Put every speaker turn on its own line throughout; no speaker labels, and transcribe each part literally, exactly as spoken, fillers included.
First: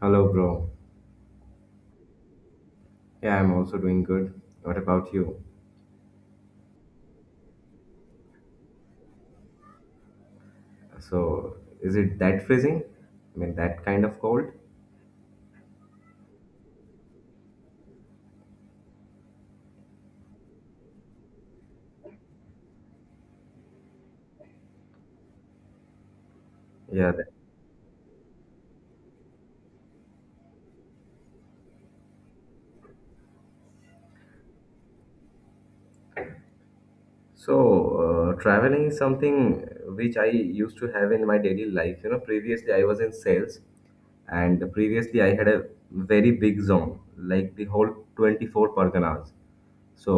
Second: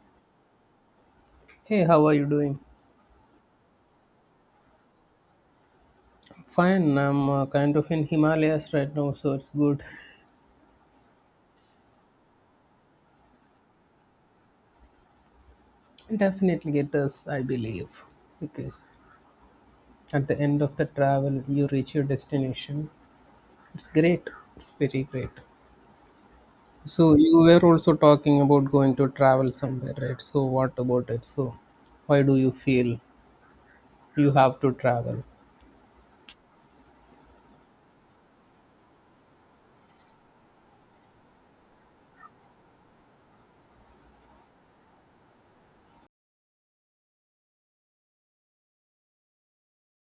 Hello, bro.
Hey, how are you doing?
Yeah, I'm also doing good. What about you?
Fine, I'm uh, kind of in Himalayas right now, so it's good.
So, is it that freezing? I mean, that kind of cold?
Definitely get this, I believe, because at the end of the travel, you reach your destination. It's great, it's very great.
Yeah.
So, you were also talking about going to travel somewhere, right? So, what about it? So, why do you feel you have to travel?
So, uh, traveling is something which I used to have in my daily life. You know, previously I was in sales, and previously I had a very big zone, like the whole twenty-four Parganas. So,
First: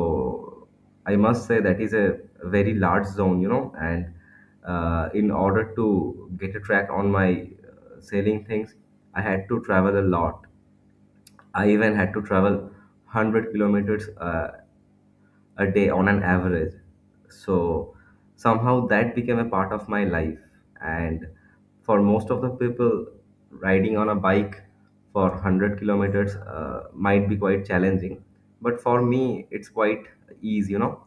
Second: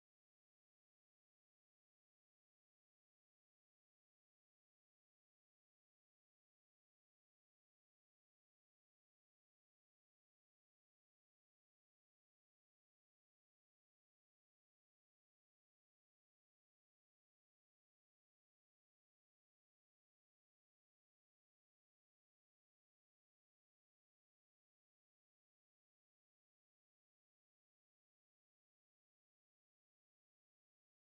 I must say that is a very large zone, you know. And uh, In order to get a track on my uh, selling things, I had to travel a lot. I even had to travel one hundred kilometers uh, a day on an average. So somehow that became a part of my life. And for most of the people, riding on a bike for one hundred kilometers uh, might be quite challenging. But for me, it's quite easy, you know.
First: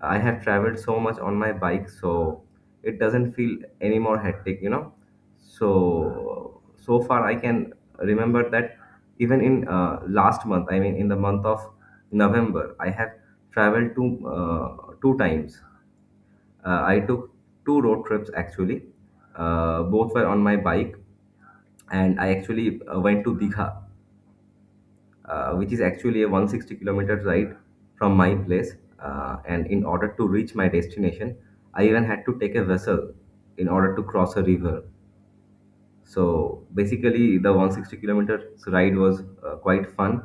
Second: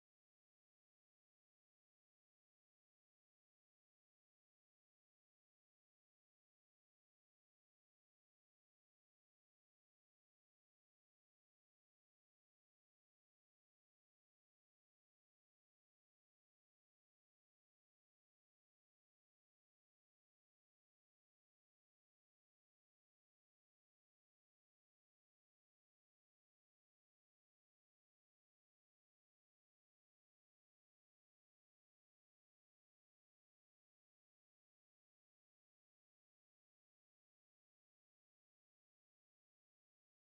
I have traveled so much on my bike, so it doesn't feel any more hectic, you know. So, so far I can remember that even in uh, last month, I mean in the month of November, I have traveled two uh, two times. Uh, I took two road trips actually. Uh, both were on my bike, and I actually uh, went to Digha, uh, which is actually a one hundred sixty kilometer ride from my place. Uh, and in order to reach my destination, I even had to take a vessel in order to cross a river. So basically, the one hundred sixty kilometers ride was uh, quite fun,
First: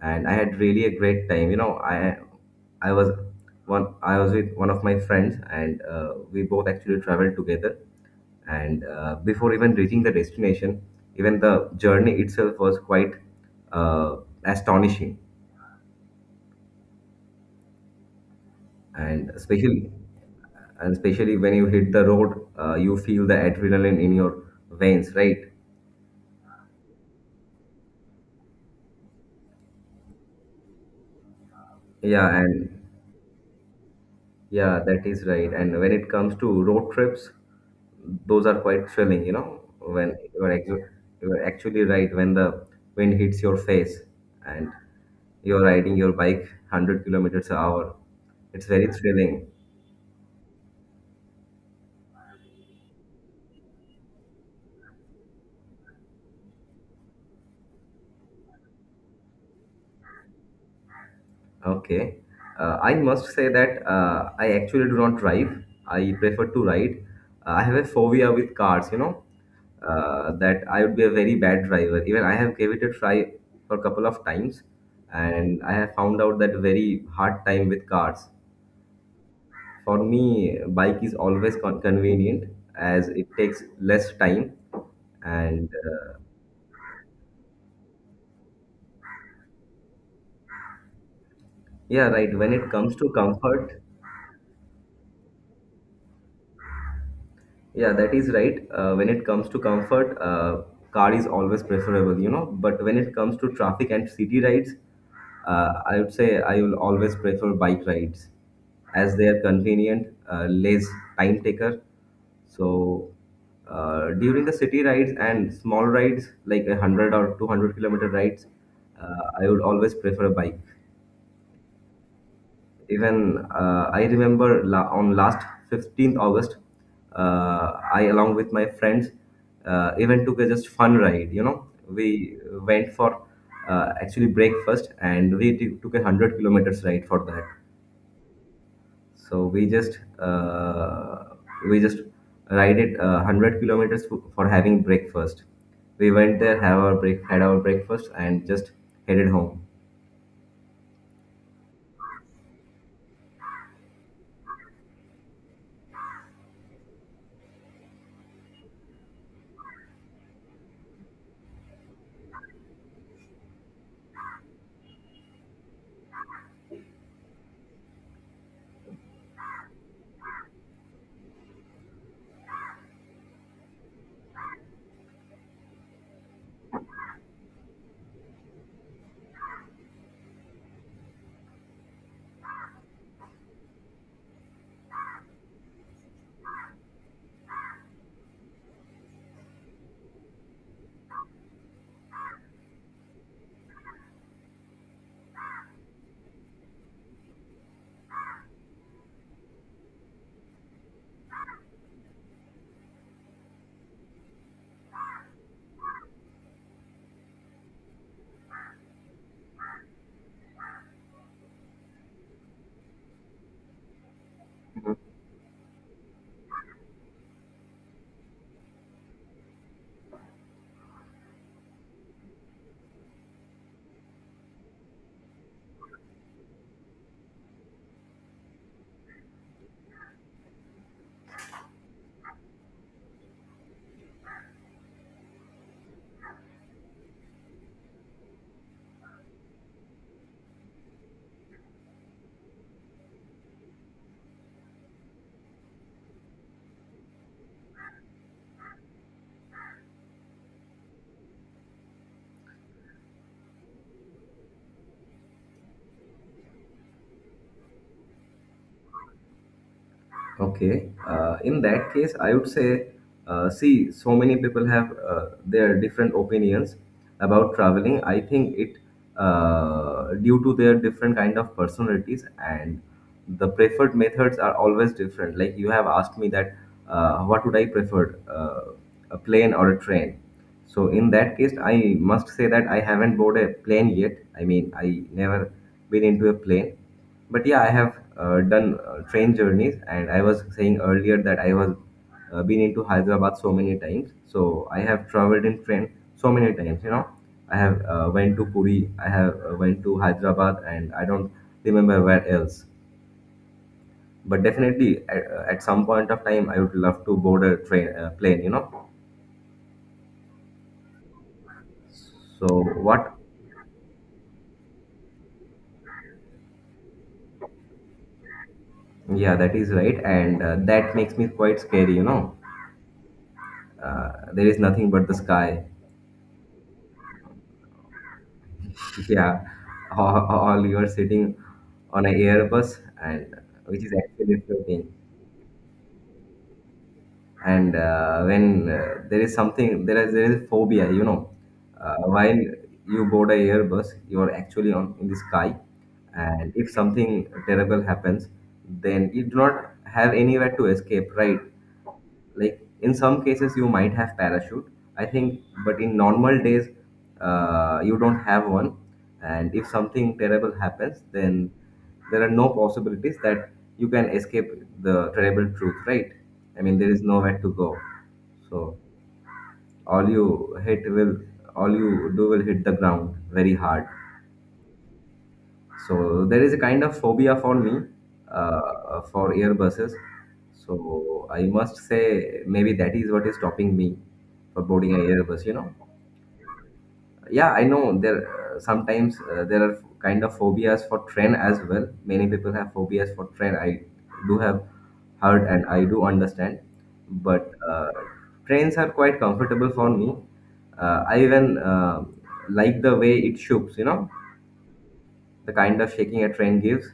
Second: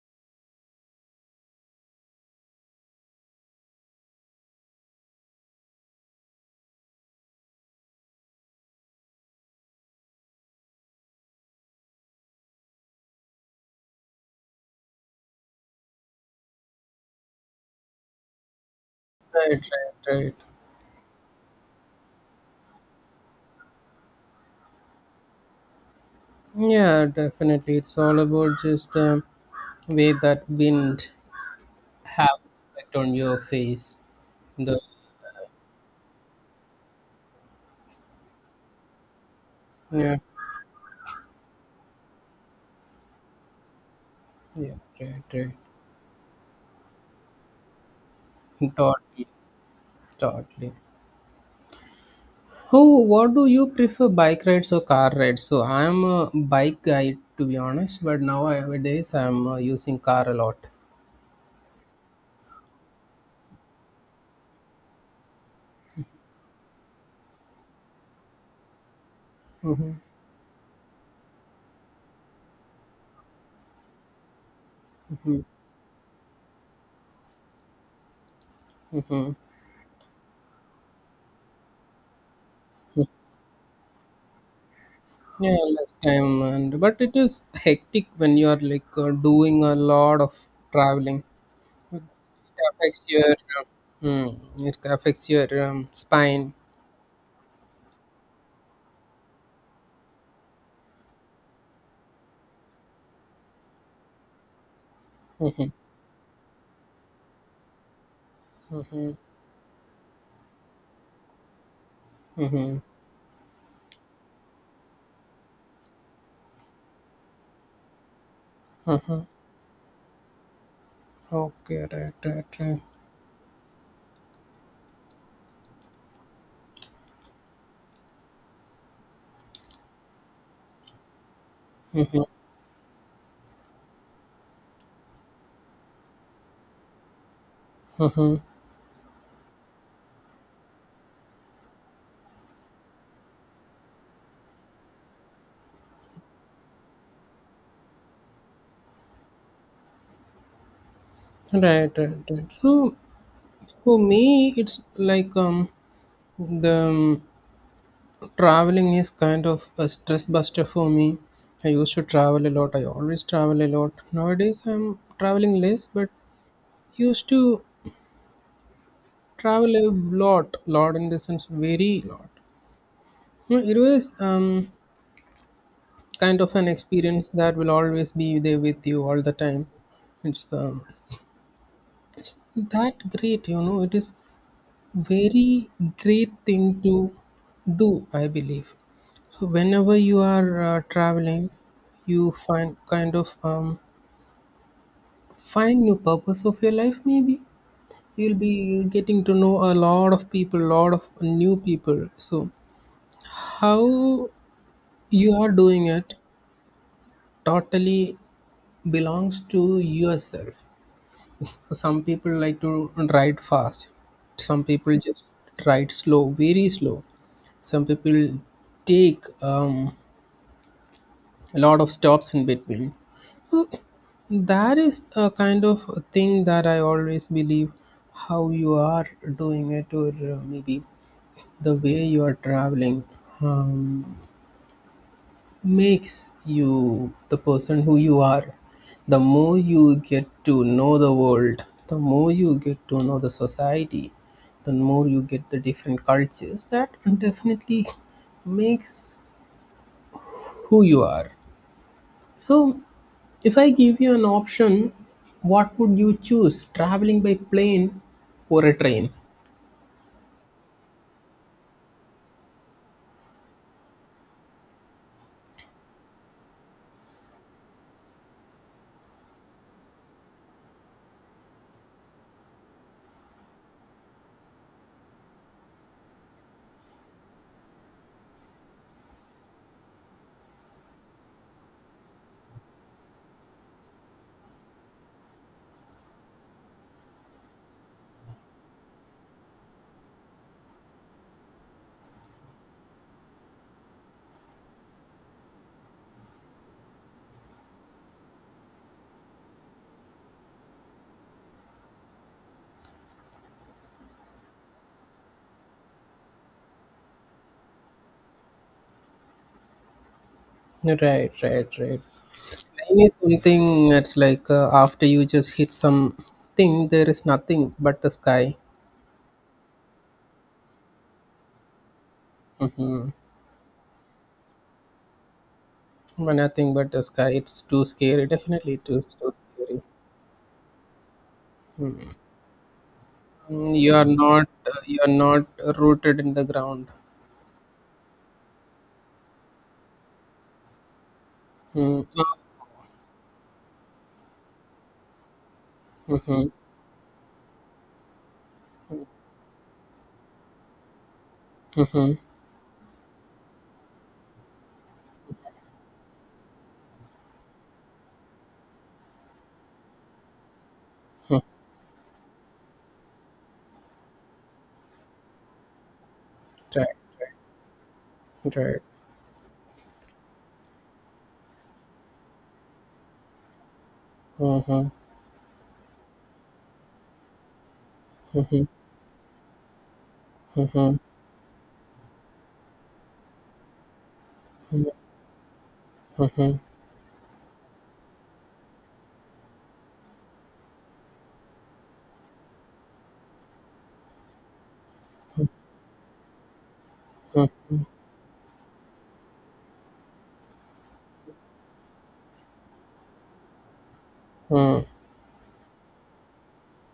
and I had really a great time. You know, I I was one I was with one of my friends, and uh, we both actually traveled together. And uh, Before even reaching the destination, even the journey itself was quite uh, astonishing, and
Right, right,
especially
right.
and especially when you hit the road, uh, you feel the adrenaline in your veins, right?
Yeah, definitely. It's all about just um, way that wind
Yeah,
have
and
effect on your face. The
yeah, that is right. And when it comes to road trips, those are quite thrilling, you know,
yeah,
when you are, ex- you are actually right, when the wind hits your face and
yeah, right, right.
you're riding your bike one hundred kilometers an hour, it's very
Totally,
thrilling.
totally. Who, what do you prefer, bike rides or car rides? So I'm a bike guy to be honest, but now nowadays I'm uh, using car a lot.
Okay. Uh, I must say that uh, I actually do not drive. I prefer to ride. Uh, I have a phobia with cars, you know,
Mm-hmm,
uh, that I would be a very bad driver. Even I have gave it a try for a couple of times,
mm-hmm.
and I have found out that very hard time with cars.
Mm-hmm.
For me, bike is always con- convenient as it takes less time.
Yeah,
And
less
uh,
time, and but it is hectic when you are like uh, doing a lot of traveling.
Yeah, right. When it
It
comes
affects
to
your, uh,
comfort,
mm, it affects your um, spine.
yeah, that is right. Uh, when it comes to comfort, uh, car is always preferable, you know. But when it comes to traffic and city rides,
Mm-hmm,
uh, I would say I will always prefer bike rides
mm-hmm,
as they are convenient, uh, less time taker.
mm-hmm.
So uh, during the city rides and small rides like a hundred or two hundred kilometer rides,
Mm-hmm.
uh, I would always prefer a bike.
Okay, right, right, right.
Even uh, I remember la- on last fifteenth August, uh, I along with my friends uh, even took a just fun ride. You know,
Mhm,
we went for uh, actually breakfast and we t- took a hundred kilometers ride for that.
mhm.
So we just uh, we just ride it uh, hundred kilometers f- for having breakfast. We went there, have our break, had our breakfast, and just headed home.
Right, right, right. So for me, it's like um, the um, traveling is kind of a stress buster for me. I used to travel a lot. I always travel a lot. Nowadays, I'm traveling less, but used to travel a lot, lot in the sense very lot. Yeah, it was um, kind of an experience that will always be there with you all the time. It's um, that great, you know. It is very great thing to do, I believe. So whenever you are uh, traveling, you find kind of um, find new purpose of your life. Maybe you'll be getting to know a lot of people, lot of new people. So how you are doing it totally belongs to yourself. Some people like to ride fast, some people just ride slow, very slow. Some people take um, a lot of stops in between. So that is a kind of a thing that I always believe. How you are doing it, or uh, maybe the way you are traveling um, makes you the person who you are. The more you get to know the world, the more you get to know the society, the more you get the different cultures, that definitely makes who you are. So, if I give you an option, what would you choose? Traveling by plane or a train?
Okay. Uh, in that case, I would say, uh, see, so many people have uh, their different opinions about traveling. I think it uh, due to their different kind of personalities and the preferred methods are always different. Like you have asked me that, uh, what would I prefer, uh, a plane or a train? So in that case, I must say that I haven't boarded a plane yet. I mean, I never been into a plane but yeah, I have uh, done uh, train journeys, and I was saying earlier that I was uh, been into Hyderabad so many times. So I have traveled in train so many times. You know, I have uh, went to Puri, I have uh, went to Hyderabad, and I don't remember where else. But definitely, at, uh, at some point of time, I would love to board a train uh, plane. You know,
Right, right, right.
so
Plane
what?
is something that's like uh, after you just hit something, there is nothing but the sky.
Yeah, that is right, and uh, that makes me quite scary. You know,
Mm-hmm.
uh, there is nothing but the sky.
But nothing but the sky. It's too scary. Definitely, it is too
Yeah,
scary.
or, or you are sitting on
Mm.
an Airbus and
Mm,
which is
you are
actually
not uh,
floating.
you are not rooted in the ground.
And uh, When uh, there is something, there is there is phobia, you know. Uh,
Mm. So,
while you board a Airbus, you are actually on in the sky,
mm-hmm.
and if something terrible happens, then you do not have anywhere to escape, right?
Mm-hmm.
Like in some cases you might have parachute. I think but in normal days uh, you don't have one, and if something terrible happens, then there are no possibilities that you can escape the terrible truth, right? I mean,
Right,
there is nowhere to go. So
right.
all you hit will all you do will hit the ground very hard.
Mm-hmm.
So there is a kind of phobia for me,
Mm-hmm.
uh, for airbuses.
Mm-hmm.
So I must say maybe that is what is stopping me for boarding an airbus. You know,
Mhm,
yeah, I know there uh, sometimes uh, there are kind of phobias for train as well. Many people have phobias for train. I do have heard and I do understand, but
mhm.
uh, trains are quite comfortable for me. Uh, I even uh, like the way it shoots. You know,
Mhm.
the kind of shaking a train gives.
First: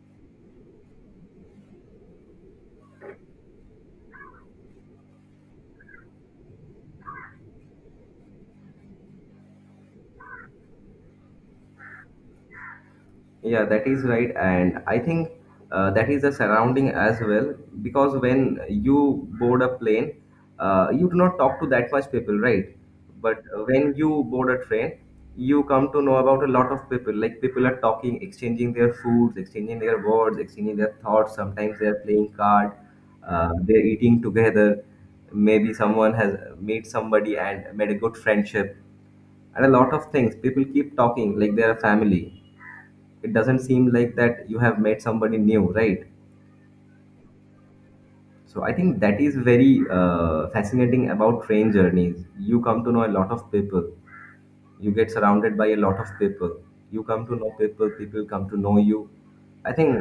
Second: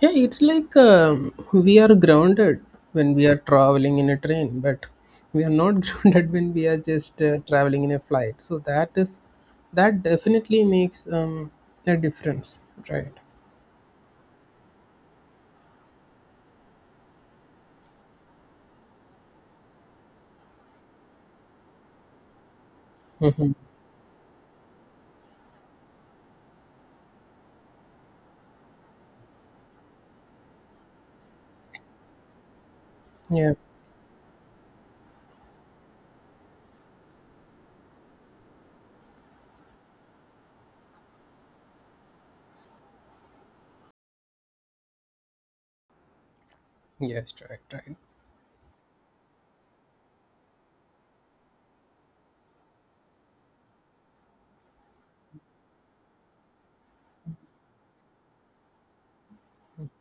Yeah, it's like um, we are grounded when we are traveling in a train, but we are not grounded when we are just uh, traveling in a flight. So that is, that definitely makes um, a difference, right?
Yeah, that is right. And I think uh, that is the surrounding as well. Because when you board a plane, uh, you do not talk to that much people, right? But
Hmm.
when you board a train, you come to know about a lot of people. Like people are talking, exchanging their foods, exchanging their words, exchanging their thoughts. Sometimes they are playing card, uh,
Yeah.
they're eating together. Maybe someone has made somebody and made a good friendship, and a lot of things. People keep talking like they're a family. It doesn't seem like that you have met somebody new, right?
Yes, right, right.
So I think that is very uh, fascinating about train journeys. You come to know a lot of people, you get surrounded by a lot of people, you come to know people, people come to know you. I think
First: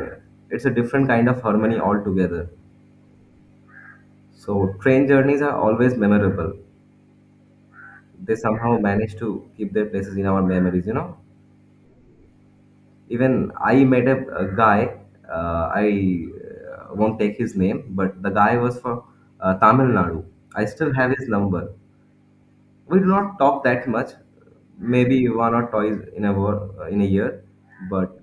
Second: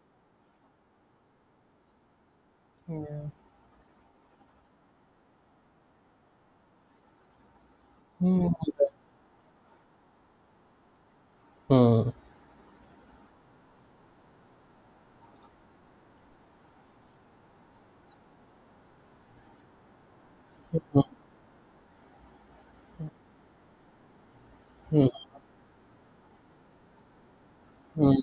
it's a different kind of harmony altogether.
Yeah.
So train journeys are always memorable. They
Mm-hmm.
somehow manage to keep their places in our memories, you know. Even I met a, a guy, uh, I uh, won't take his name, but the guy was from uh, Tamil Nadu. I still have his number. We do not talk that much,
Mm-hmm.
maybe one or twice in a wo- uh, in a year, but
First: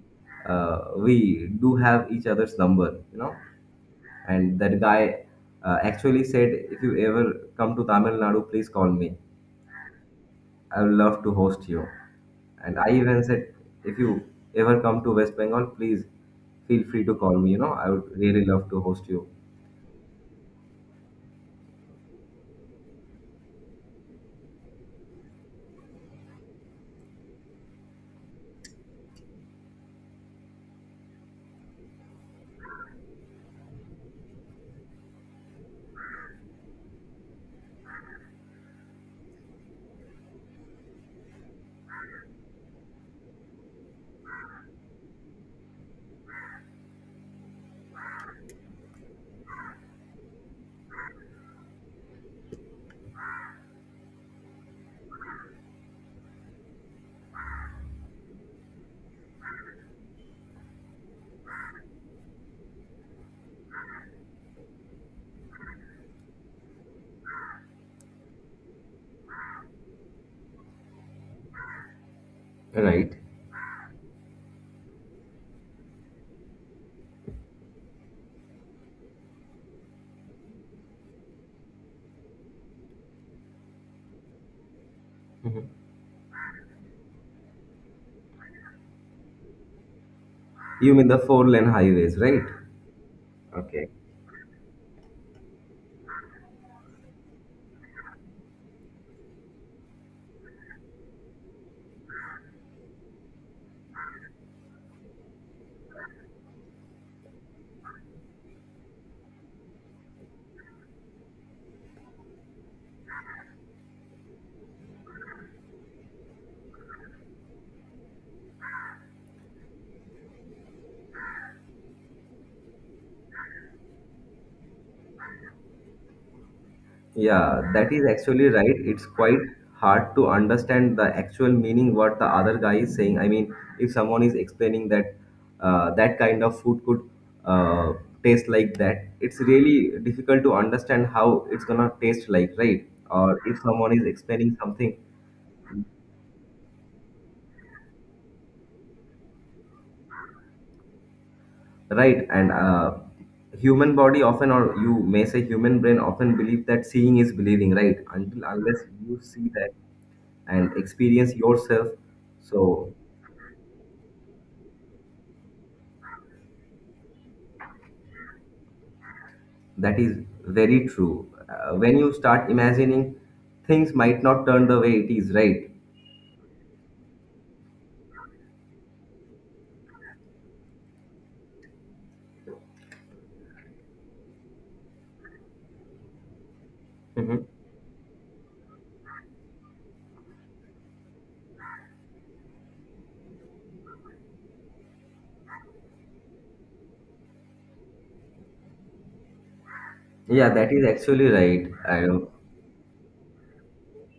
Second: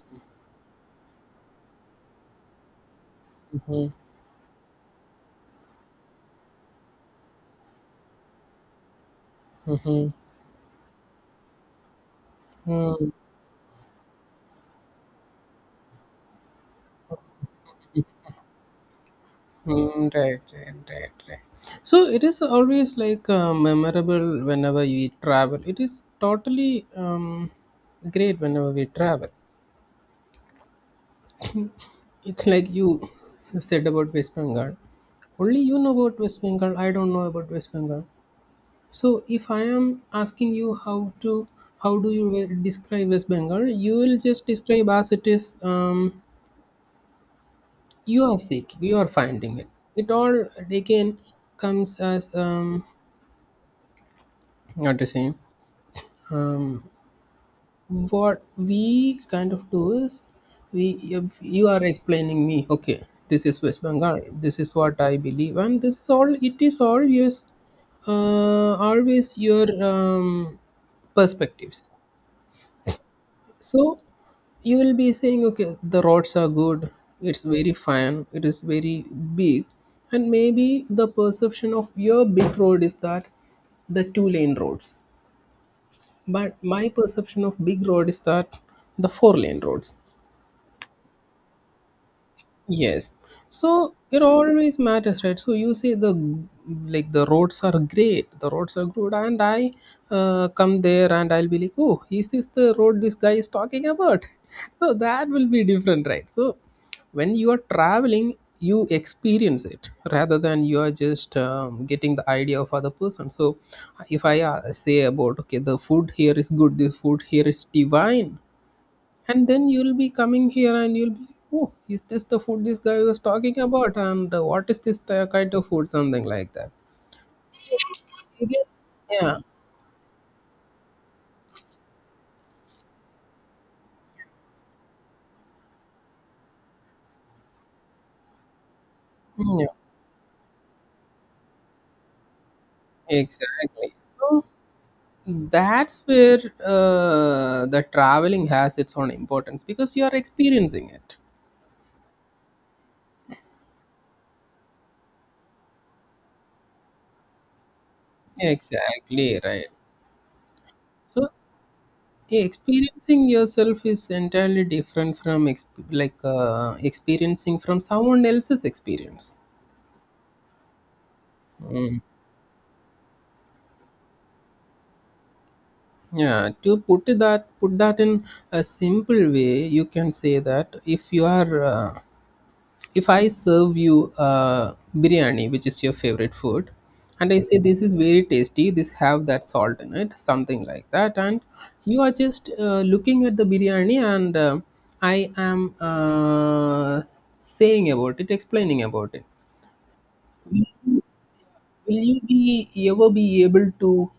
uh, we do have each other's number, you know.
Mm-hmm.
And that guy uh, actually said, if you ever come to Tamil Nadu, please call me.
Mm-hmm.
I would love to host you. And I even said, if you ever come to West Bengal, please feel free to call me. You know, I would really love to host you.
Mm, right, right, right, right. So it is always like uh, memorable whenever we travel. It is totally um, great whenever we travel. It's like you said about West Bengal. Only you know about West Bengal. I don't know about West Bengal. So if I am asking you how to, how do you will describe West Bengal, you will just describe as it is. Um, you are seeking, you are finding it. It all again comes as um, not the same. Um, what we kind of do is, we if you are explaining me. Okay, this is West Bengal. This is what I believe, and this is all. It is always, uh, always your um, perspectives.
Right.
So you will be saying, okay, the roads are good. It's very fine. It is very big, and maybe the perception of your big road is that the two lane roads,
Mhm.
but my perception of big road is that the four lane roads.
You mean the four lane highways, right?
Yes, so
Okay.
it always matters, right? So you say the, like the roads are great, the roads are good, and I uh, come there and I'll be like, oh, is this the road this guy is talking about? So that will be different, right? So when you are traveling, you experience it rather than you are just um, getting the idea of other person. So if I uh, say about, okay, the food here is good, this food here is divine. And then you'll be coming here and you'll be, oh, is this the food this guy was talking about? And uh, what is this, the kind of food? Something like that.
Yeah, that is actually
Again,
right. It's
yeah,
quite hard to understand the actual meaning what the other guy is saying. I mean, if someone is explaining that uh, that kind of food could uh, taste like that, it's
yeah,
really difficult to understand how it's gonna taste like, right? Or if someone
exactly.
is
So
explaining something,
that's where uh, the traveling has its own importance because you are experiencing it.
right? And uh, human body often, or you may say human brain often believe that seeing is believing, right? Until unless you
Exactly
see
right.
that and
So
experience yourself, so
experiencing yourself is entirely different from exp- like uh, experiencing from someone else's experience.
that is very true. Uh, when
Hmm.
you start imagining, things might not turn the way it is, right?
Yeah, to put it that put that in a simple way, you can say that if you are uh, if I serve you uh, biryani, which is your favorite food, and I
Mhm.
say, mhm, this is very tasty, this have that salt in it, something like that, and you are just uh, looking at the biryani, and uh, I am uh, saying about it, explaining about it.
Yeah,
Will
that is
you
actually right.
will
I
you
don't,
be ever be able to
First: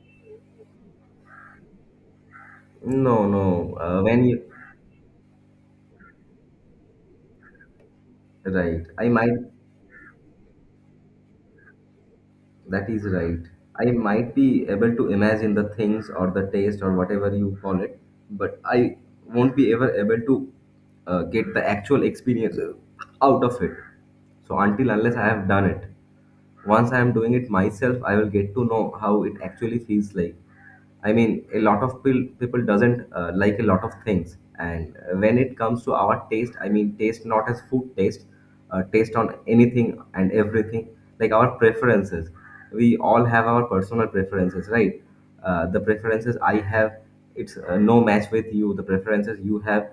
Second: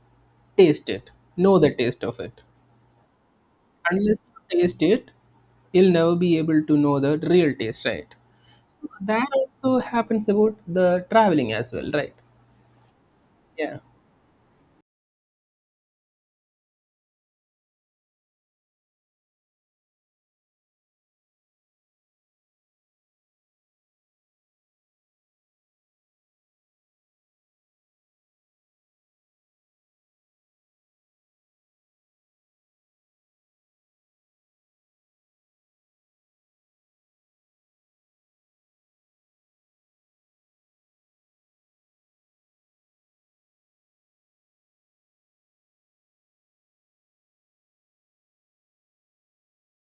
taste it, know the taste of it?
no, no. Uh,
Unless
when you
you taste it, you'll never be able to know the real taste, right?
Right,
So
I
that
might.
also happens about the traveling as well, right?
That is right.
Yeah,
I might be able to imagine the things or the taste or whatever you call it, but I won't be ever able to uh, get the actual experience out of it. So until unless I have done it, once I am doing it myself, I will get to know how it actually feels like. I mean, a lot of pil- people doesn't uh, like a lot of things, and uh, when it comes to our taste, I mean, taste not as food taste, uh, taste on anything and everything, like our preferences. We all have our personal preferences, right? Uh, the preferences I have, it's uh, no match with you. The preferences you have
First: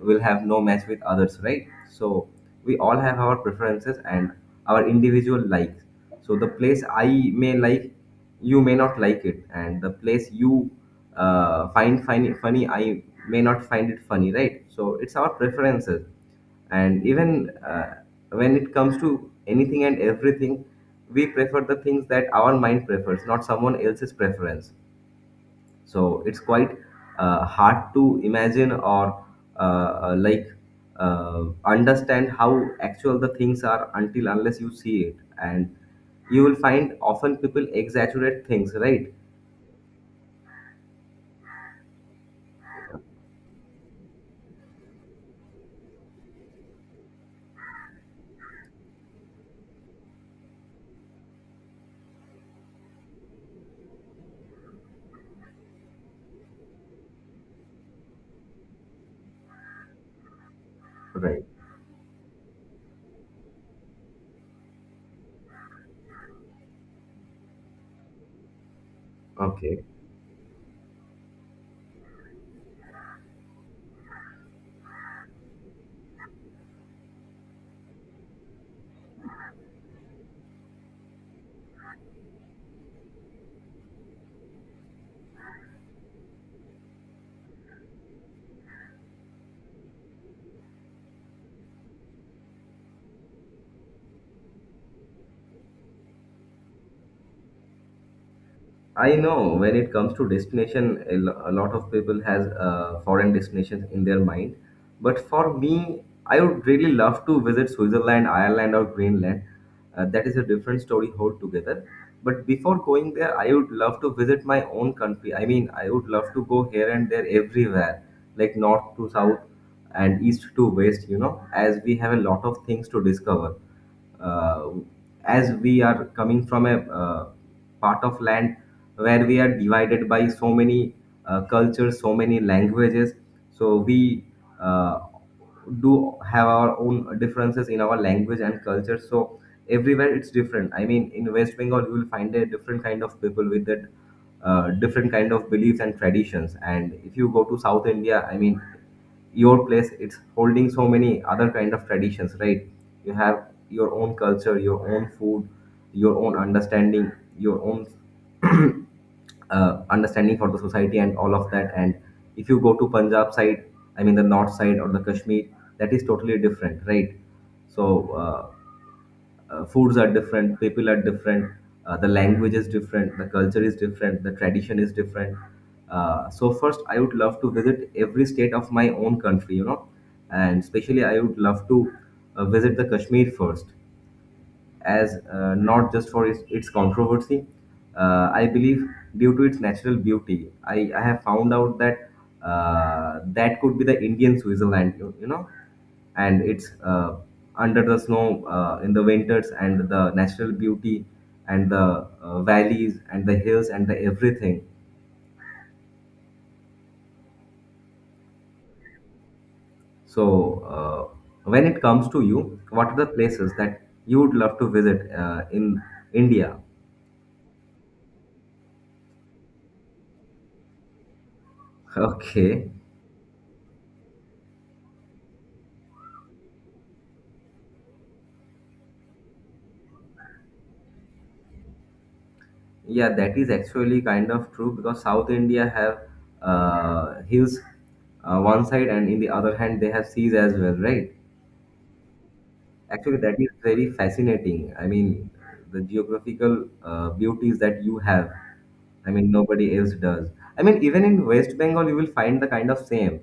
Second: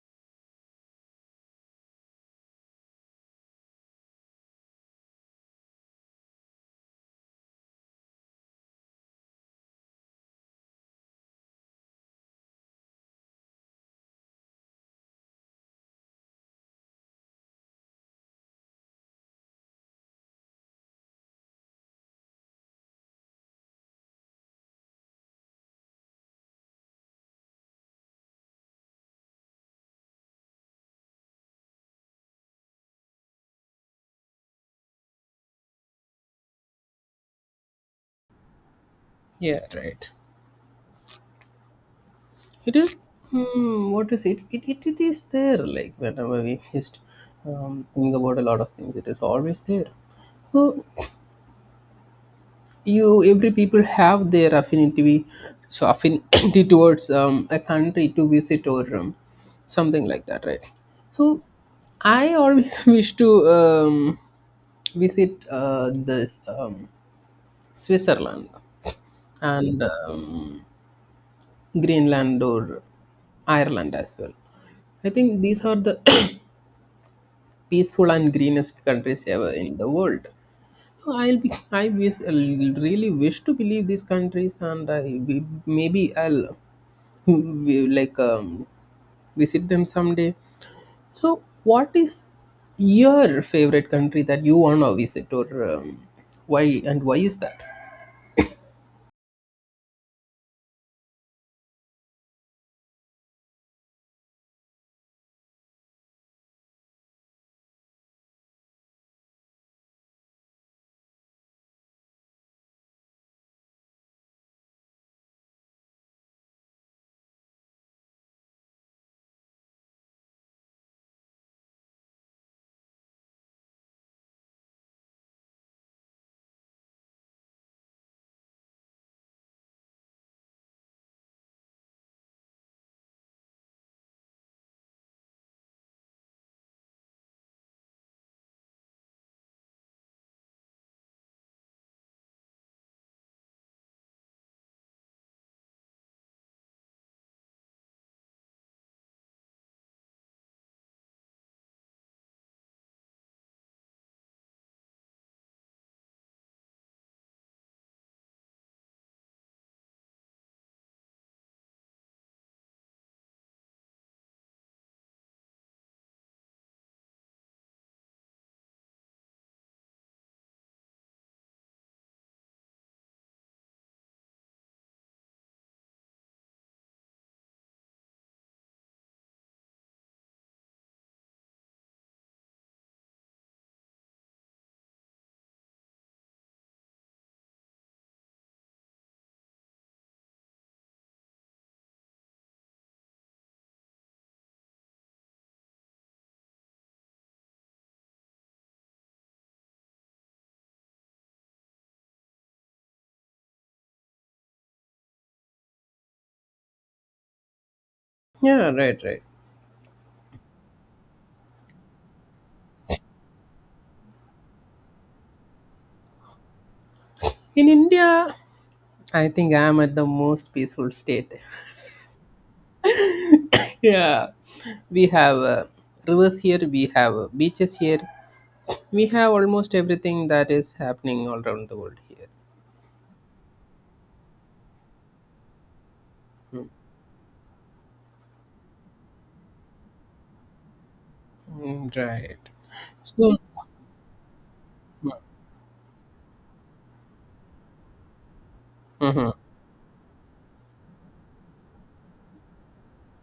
will have no match with others, right? So we all have our preferences and our individual likes. So the place I may like you may not like it, and the place you uh, find find funny I may not find it funny, right? So it's our preferences. And even uh, when it comes to anything and everything, we prefer the things that our mind prefers, not someone else's preference. So it's quite uh, hard to imagine or uh, uh, like uh, understand how actual the things are until unless you see it. And you will find often people exaggerate things, right?
yeah, right. It is, hmm, what is it? It, it, it is there, like whenever we just um, think about a lot of things, it is always there. So you, every people have their affinity. So affinity towards um, a country to visit, or um, something like that, right? So
Right.
I always wish to um, visit uh, this um, Switzerland and
Okay,
um, Greenland or Ireland as well. I think these are the peaceful and greenest countries ever in the world. I'll be, I wish, I really wish to believe these countries, and I will- maybe I'll will, like um, visit them someday. So, what is your favorite country that you wanna visit, or um, why, and why is that?
I know when it comes to destination, a lo- a lot of people has uh, foreign destinations in their mind. But for me, I would really love to visit Switzerland, Ireland, or Greenland. Uh, that is a different story altogether. But before going there, I would love to visit my own country. I mean, I would love to go here and there, everywhere, like north to south and east to west. You know, as we have a lot of things to discover uh, as we are coming from a uh, part of land where we are divided by so many uh, cultures, so many languages. So we uh, do have our own differences in our language and culture. So everywhere it's different. I mean, in West Bengal, you will find a different kind of people with that uh, different kind of beliefs and traditions. And if you go to South India, I mean, your place it's holding so many other kind of traditions, right? You have your own culture, your own food, your own understanding, your own uh, understanding for the society and all of that. And if you go to Punjab side, I mean the north side or the Kashmir, that is totally different, right? So uh, uh, foods are different, people are different, uh, the language is different, the culture is different, the tradition is different. Uh, so first, I would love to visit every state of my own country, you know, and especially I would love to uh, visit the Kashmir first as uh, not just for its, its controversy. Uh, I believe due to its natural beauty, I, I have found out that uh, that could be the Indian Switzerland, you, you know, and it's uh, under the snow uh, in the winters, and the natural beauty and the uh, valleys and the hills and the everything.
Yeah, right, right.
So, uh, when it comes to you, what are the places that you would love to visit uh, in India?
In India, I think I am at the most peaceful state.
Okay.
Yeah, we have uh, rivers here, we have uh, beaches here, we have almost everything that is happening all around the world here.
Yeah, that is actually kind of true because South India have uh, hills uh, one side, and in the other hand they have seas as well, right?
Mm, right.
Actually, that
So,
is very fascinating. I
mhm.
mean, the geographical uh, beauties that you have, I mean,
Mhm.
nobody else does. I mean, even in West Bengal, you will find the kind of same.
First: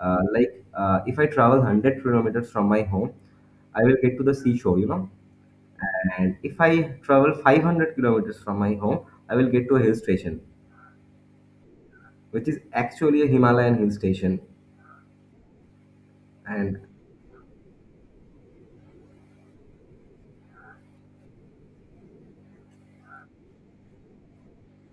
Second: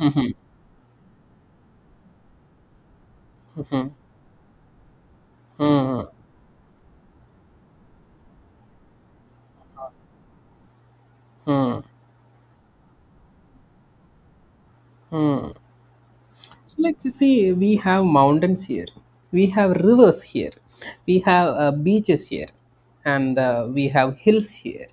Uh,
Mhm.
like, uh, if I travel one hundred kilometers from my home, I
Mhm.
will get to the seashore, you know. And if I travel five hundred kilometers from my home, I will get to a hill station,
Mhm.
which is actually a Himalayan hill station.
Mhm. So,
And
like you see, we have mountains here, we have rivers here, we have uh, beaches here, and uh, we have hills here,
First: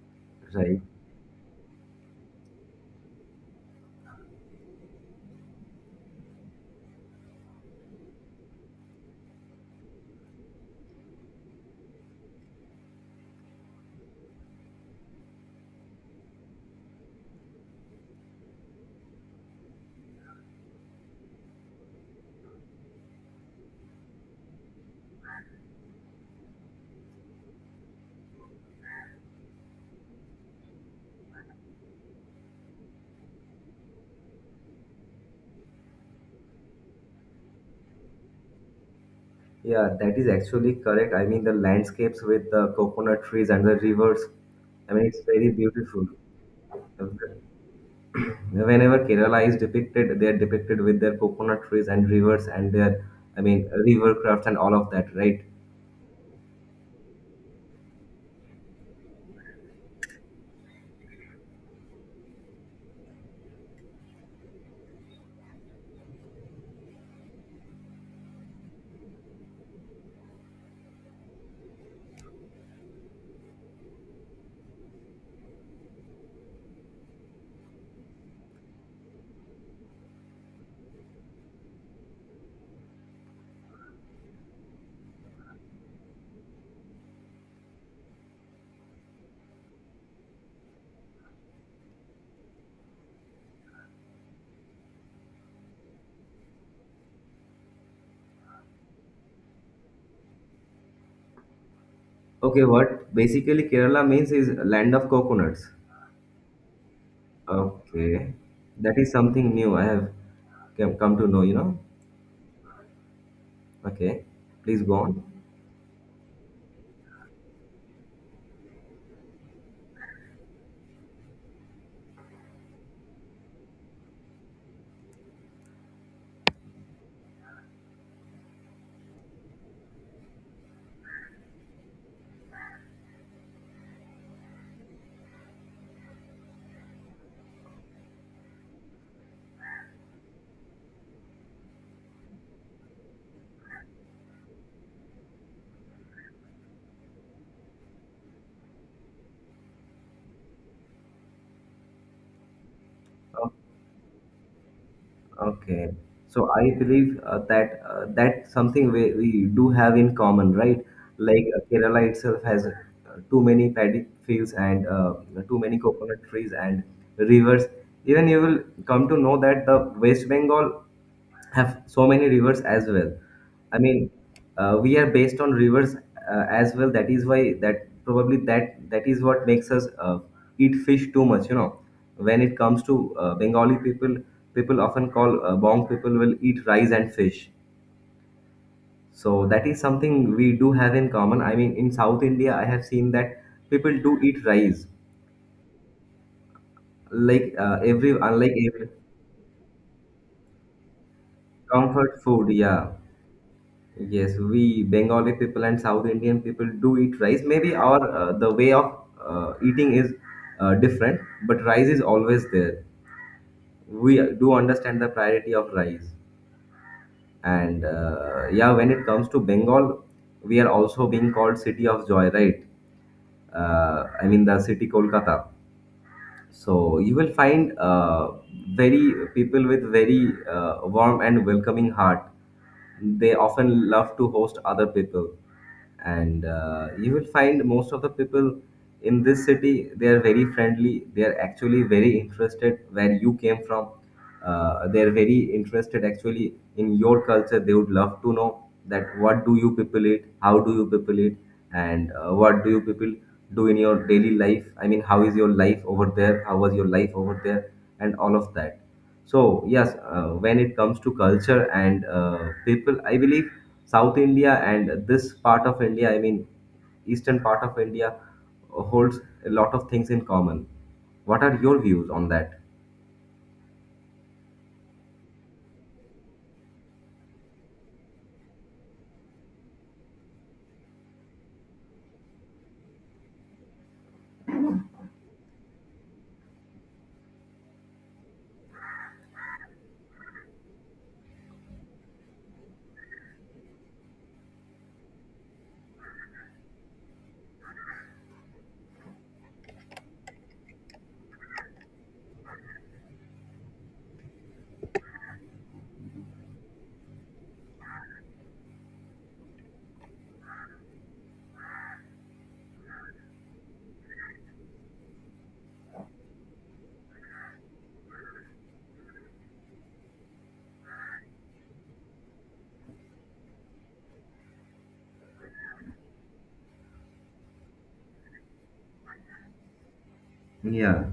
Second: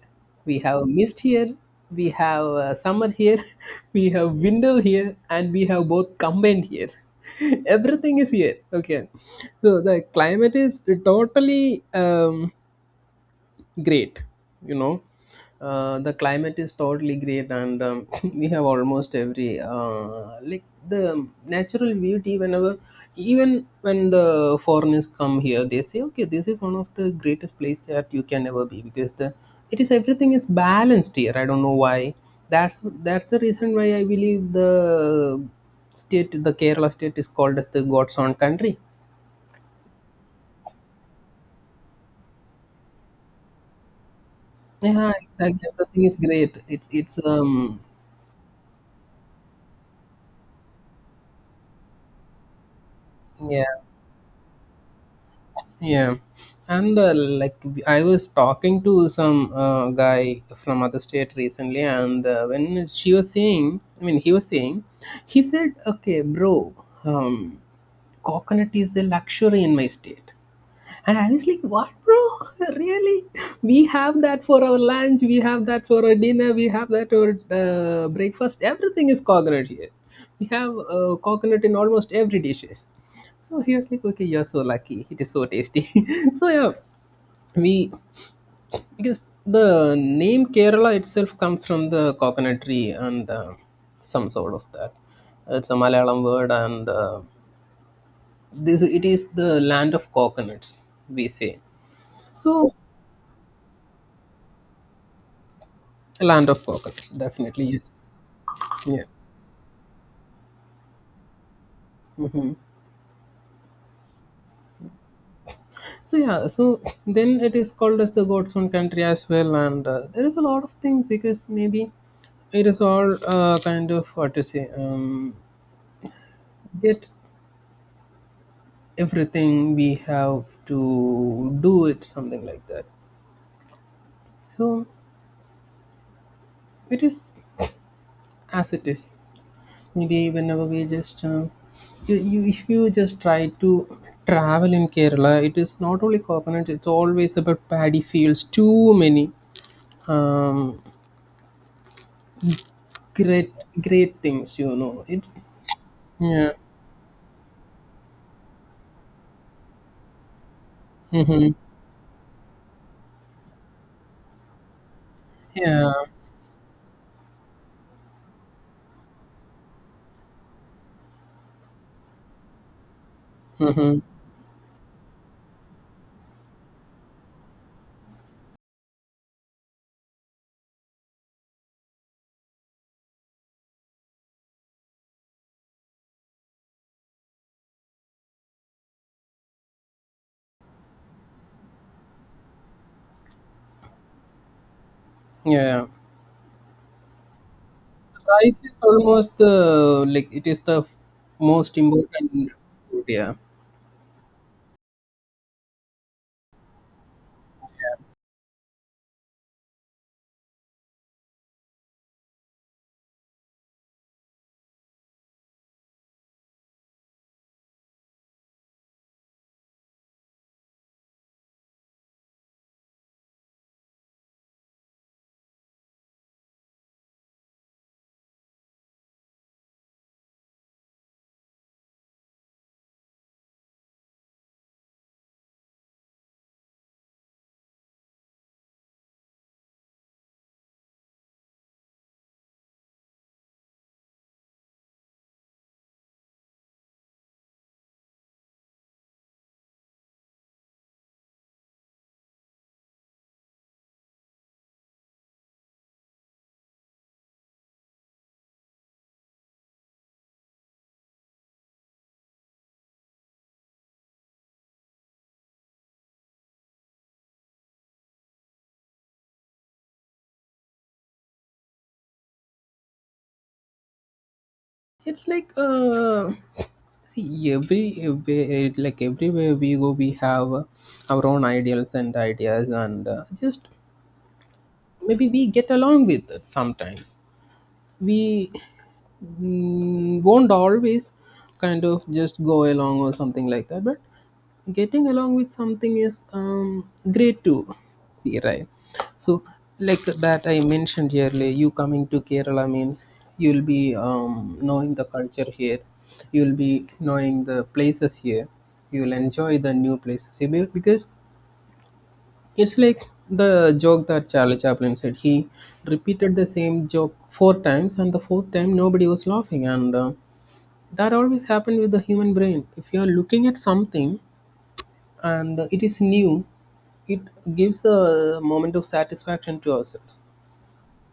we
right,
have mist here, we have uh, summer here, we have winter here, and we have both combined here. Everything is here. Okay, so the climate is totally um, great, you know. Uh, the climate is totally great, and um, we have almost every uh, like the natural beauty. Whenever, even when the foreigners come here, they say, okay, this is one of the greatest place that you can ever be, because the, it is, everything is balanced here. I don't know why. That's that's the reason why I believe the state the Kerala state is called as the God's own country.
yeah, that is actually correct. I mean, the landscapes with the coconut trees and the rivers, I mean,
Yeah,
it's very
exactly, everything
beautiful.
is great. It's it's um
Whenever Kerala is depicted, they are depicted with their coconut trees and rivers and their, I
yeah.
mean, river crafts and all of that, right?
Yeah, and uh, like w- I was talking to some uh, guy from other state recently, and uh, when she was saying, I mean, he was saying, he said, "Okay, bro, um, coconut is a luxury in my state," and I was like, "What, bro? Really? We have that for our lunch, we have that for our dinner, we have that for uh, breakfast. Everything is coconut here. We have uh, coconut in almost every dishes." So he was like, okay, you're so lucky. It is so tasty. So yeah, we, because the name Kerala itself comes from the coconut tree and uh, some sort of that. It's a Malayalam word, and uh, this it is the land of coconuts. We say
Okay,
so,
what basically Kerala means is land of coconuts.
land of coconuts. Definitely yes.
Okay, that
Yeah.
is something new I have come come to know, you know.
Mhm.
Okay, please go on.
So yeah, so then it is called as the God's own country as well, and uh, there is a lot of things, because maybe it is all uh, kind of, what to say, um, get everything we have to do it, something like that. So it is as it is. Maybe whenever we just uh, you, you if you just try to travel in Kerala, it is not only coconuts; it's always about paddy fields. Too many. Um, great great things you know It,
Okay, so
yeah,
I believe uh, that uh, that's something we, we do have in common, right? Like
hmm,
uh, Kerala itself has uh, too many paddy fields and uh, too many
yeah,
coconut trees and rivers. Even you will come to know that the West Bengal have so many rivers as well. I
hmm,
mean, uh, we are based on rivers uh, as well. That is why that probably that that is what makes us uh, eat fish too much. You know, when it comes to uh, Bengali people, people often call uh, Bong people will eat rice and fish. So that is something we do have in common. I mean, in South India, I have seen that people do eat rice,
yeah,
like uh, every unlike
rice is
every
almost the, like, it is the most
comfort
important
food. Yeah.
food, yeah.
Yes, we Bengali people and South Indian people do eat rice. Maybe our uh, the way of uh, eating is uh, different, but rice is always there. We do understand the priority of rice, and uh, yeah, when it comes to Bengal, we are also being called city of joy, right? Uh, I mean the city Kolkata. So you will find uh, very people with very uh, warm and welcoming heart. They often love to host other people, and uh, you will find most of the people in this city they are very friendly. They are actually very interested where you came from. Uh, they're very interested actually in your culture. They would love to know that what do you people eat, how do you people eat, and uh, what do you people do in your daily life. I mean, how is your life over there, how was your life over there and all of that. So yes, uh, when it comes to culture and uh, people, I believe South India and this part of India, I mean eastern part of India, holds a lot of things in common. What are your views on that?
It's like uh see, every, every like everywhere we go we have uh, our own ideals and ideas, and uh, just maybe we get along with it sometimes. We mm, won't always kind of just go along or something like that, but getting along with something is um, great to see, right? So, like that I mentioned earlier, you coming to Kerala means you'll be um, knowing the culture here, you'll be knowing the places here, you'll enjoy the new places here be- because it's like the joke that Charlie Chaplin said. He repeated the same joke four times, and the fourth time nobody was laughing. And uh, that always happened with the human brain. If you are looking at something and it is new, it gives a moment of satisfaction to ourselves.
Yeah.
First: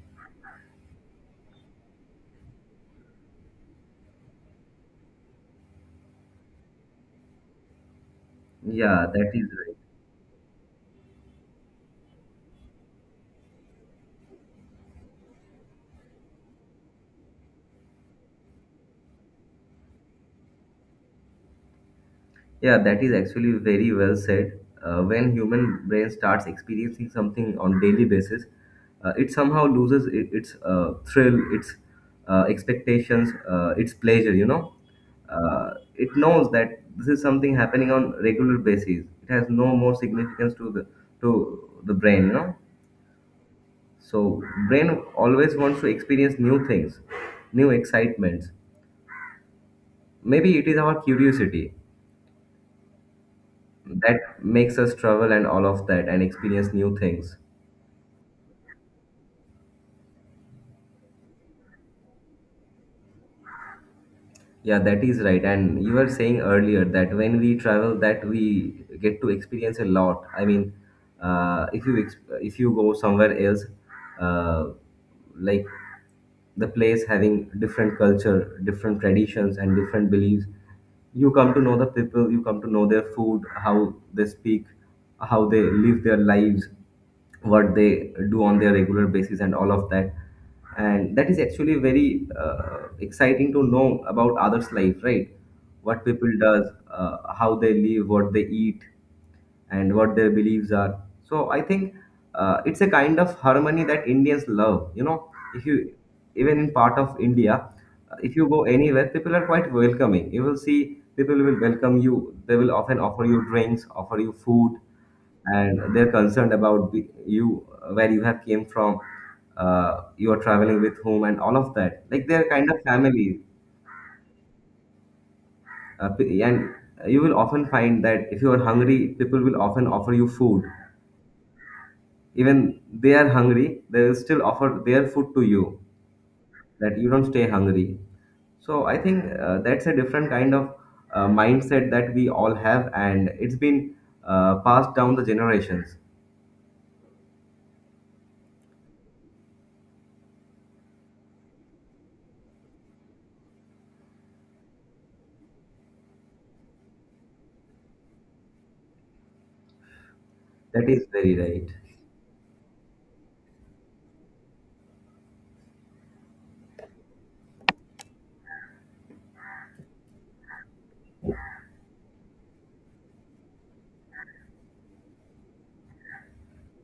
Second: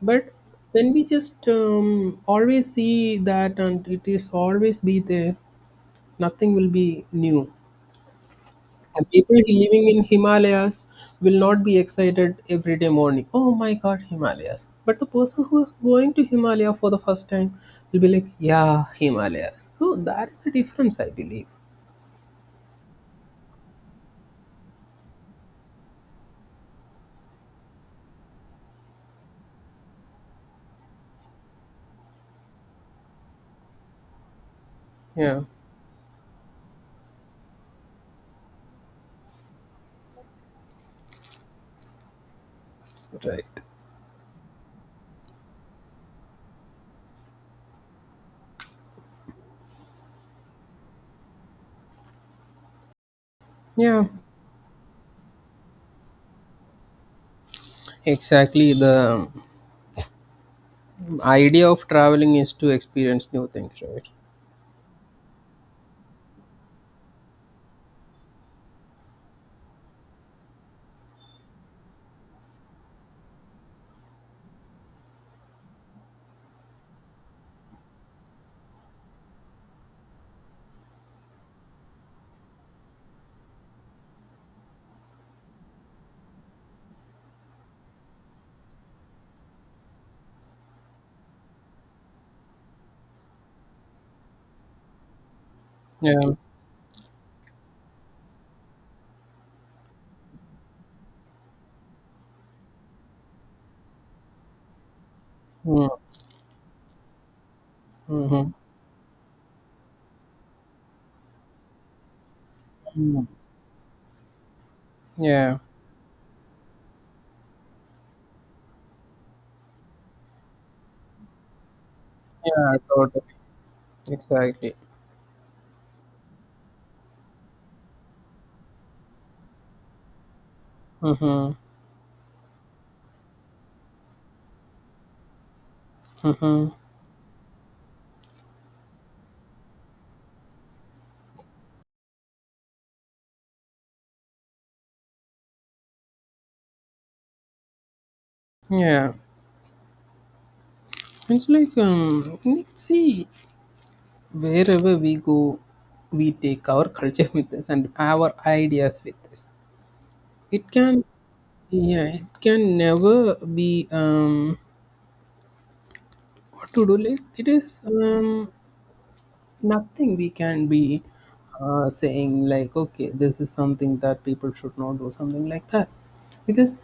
But when we just um, always see that and it is always be there, nothing will be new.
Yeah,
And
that
people
is right.
living in Himalayas will not be excited every day morning. Oh my God, Himalayas! But the person who is going to Himalaya for the first time will be like, yeah, Himalayas. So that is the difference, I believe.
Yeah, that is actually very well said. Uh, when human brain starts experiencing something on daily basis, uh, it somehow loses it, its uh, thrill, its uh, expectations, uh, its pleasure. You know,
Yeah.
uh, it knows that this is something happening on regular basis. It has no more significance to the to the brain. You know,
Right.
so brain always wants to experience new things, new excitements. Maybe it is our curiosity
Yeah,
that makes us travel and all of that and experience new things.
exactly. The um, idea of traveling is to experience new things, right?
Yeah, that is right. And you were saying earlier that when we travel that we get to experience a lot. I mean, uh, if you ex- if you go somewhere else uh, like the place having different culture, different traditions and different beliefs, you come to know the people, you come to know their food, how they speak, how they live their lives, what they do on their regular basis and all of that. And that is actually very uh, exciting to know about others life, right? What people
Yeah.
does, uh, how they live, what they eat, and what their beliefs are. So I think uh, it's a kind of harmony that Indians love. You know, if you even in part of India, uh, if you
Mm-hmm.
go anywhere people are quite welcoming, you will see people will welcome you, they will often
Hmm.
offer you drinks, offer you food,
Yeah.
and they're concerned about the- you where you have came from, uh, you are traveling with whom and all of that, like they're kind
Yeah,
of
totally.
family.
Exactly.
Uh, p- and you will often find that if you are hungry people will often offer you food.
Mm-hmm.
Even they are hungry they will still offer their food to you,
Mm-hmm.
that you don't stay hungry. So I think uh, that's a different kind of uh, mindset that we all have, and it's been uh, passed down the generations.
Yeah. It's like, um, see, wherever we go, we take our culture with us and our ideas with us. It
That
can,
is very right.
yeah, it can never be um, what to do. Like it is um, nothing we can be uh, saying like, okay, this is something that people should not do, something like that, because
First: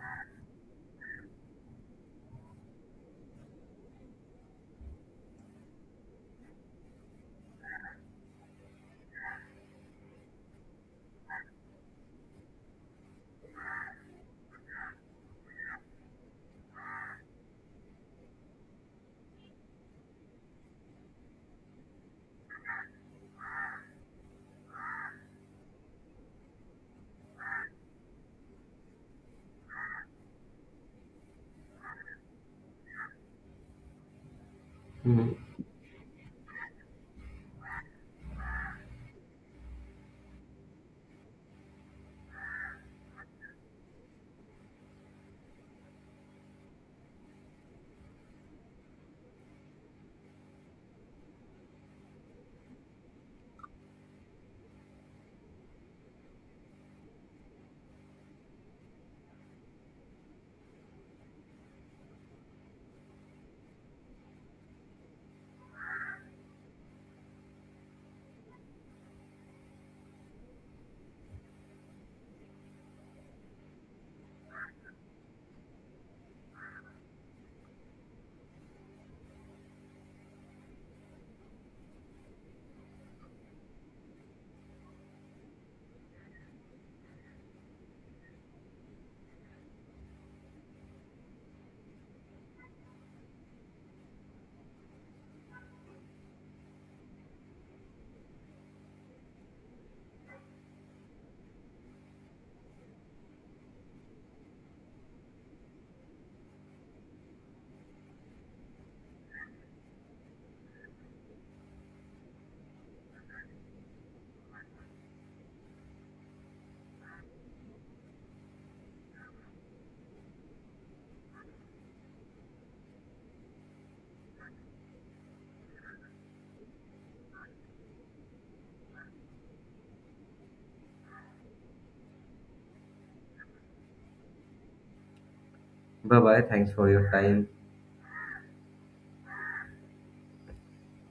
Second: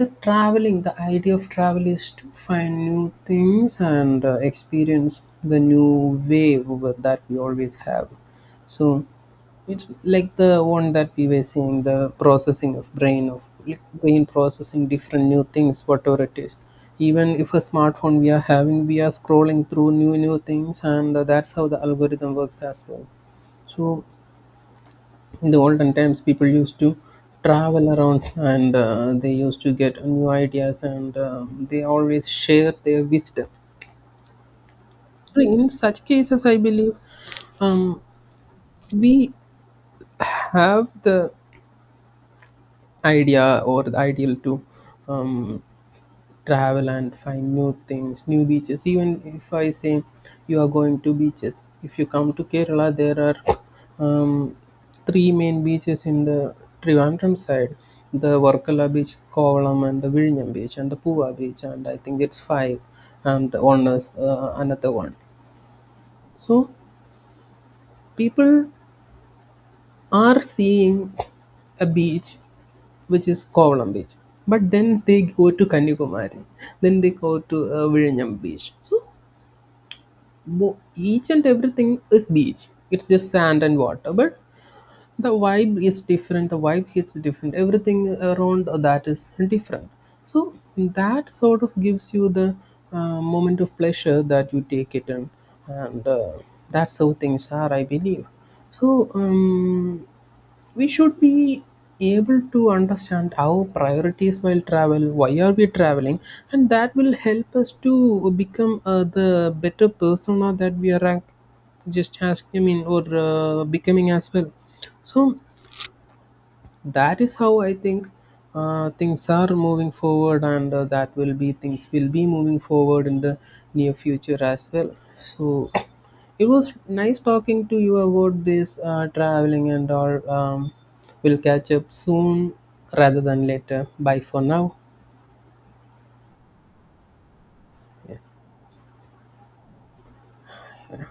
the traveling, the idea of travel is to find new things and uh, experience the new way w- that we always have. So it's like the one that we were saying, the processing of brain of, like, brain processing different new things whatever it is. Even if a smartphone we are having, we are scrolling through new new things, and uh, that's how the algorithm works as well. So in the olden times people used to travel around, and uh, they used to get new ideas, and uh, they always share their wisdom. So
Mhm.
in such cases I believe um, we have the idea or the ideal to um, travel and find new things, new beaches. Even if I say you are going to beaches, if you come to Kerala, there are um, three main beaches in the Trivandrum side: the Varkala beach, Kovalam, and the Viljam beach, and the Puva beach, and I think it's five, and one is uh, another one. So people are seeing a beach which is Kovalam beach. But then they go to Kanyakumari, then they go to uh, Viljam beach. So Bo- each and everything is beach. It's just sand and water, but the vibe is different. The vibe hits different. Everything around that is different. So that sort of gives you the uh, moment of pleasure that you take it in, and uh, that's how things are, I believe. So um, we should be able to understand our priorities while travel, why are we traveling, and that will help us to become uh, the better persona that we are act- just, as I mean, or uh, becoming as well. So that is how I think uh, things are moving forward, and uh, that will be, things will be moving forward in the near future as well. So it was nice talking to you about this uh, traveling and all. Um, we'll catch up soon rather than later. Bye for now.
Bye bye. Thanks for your time.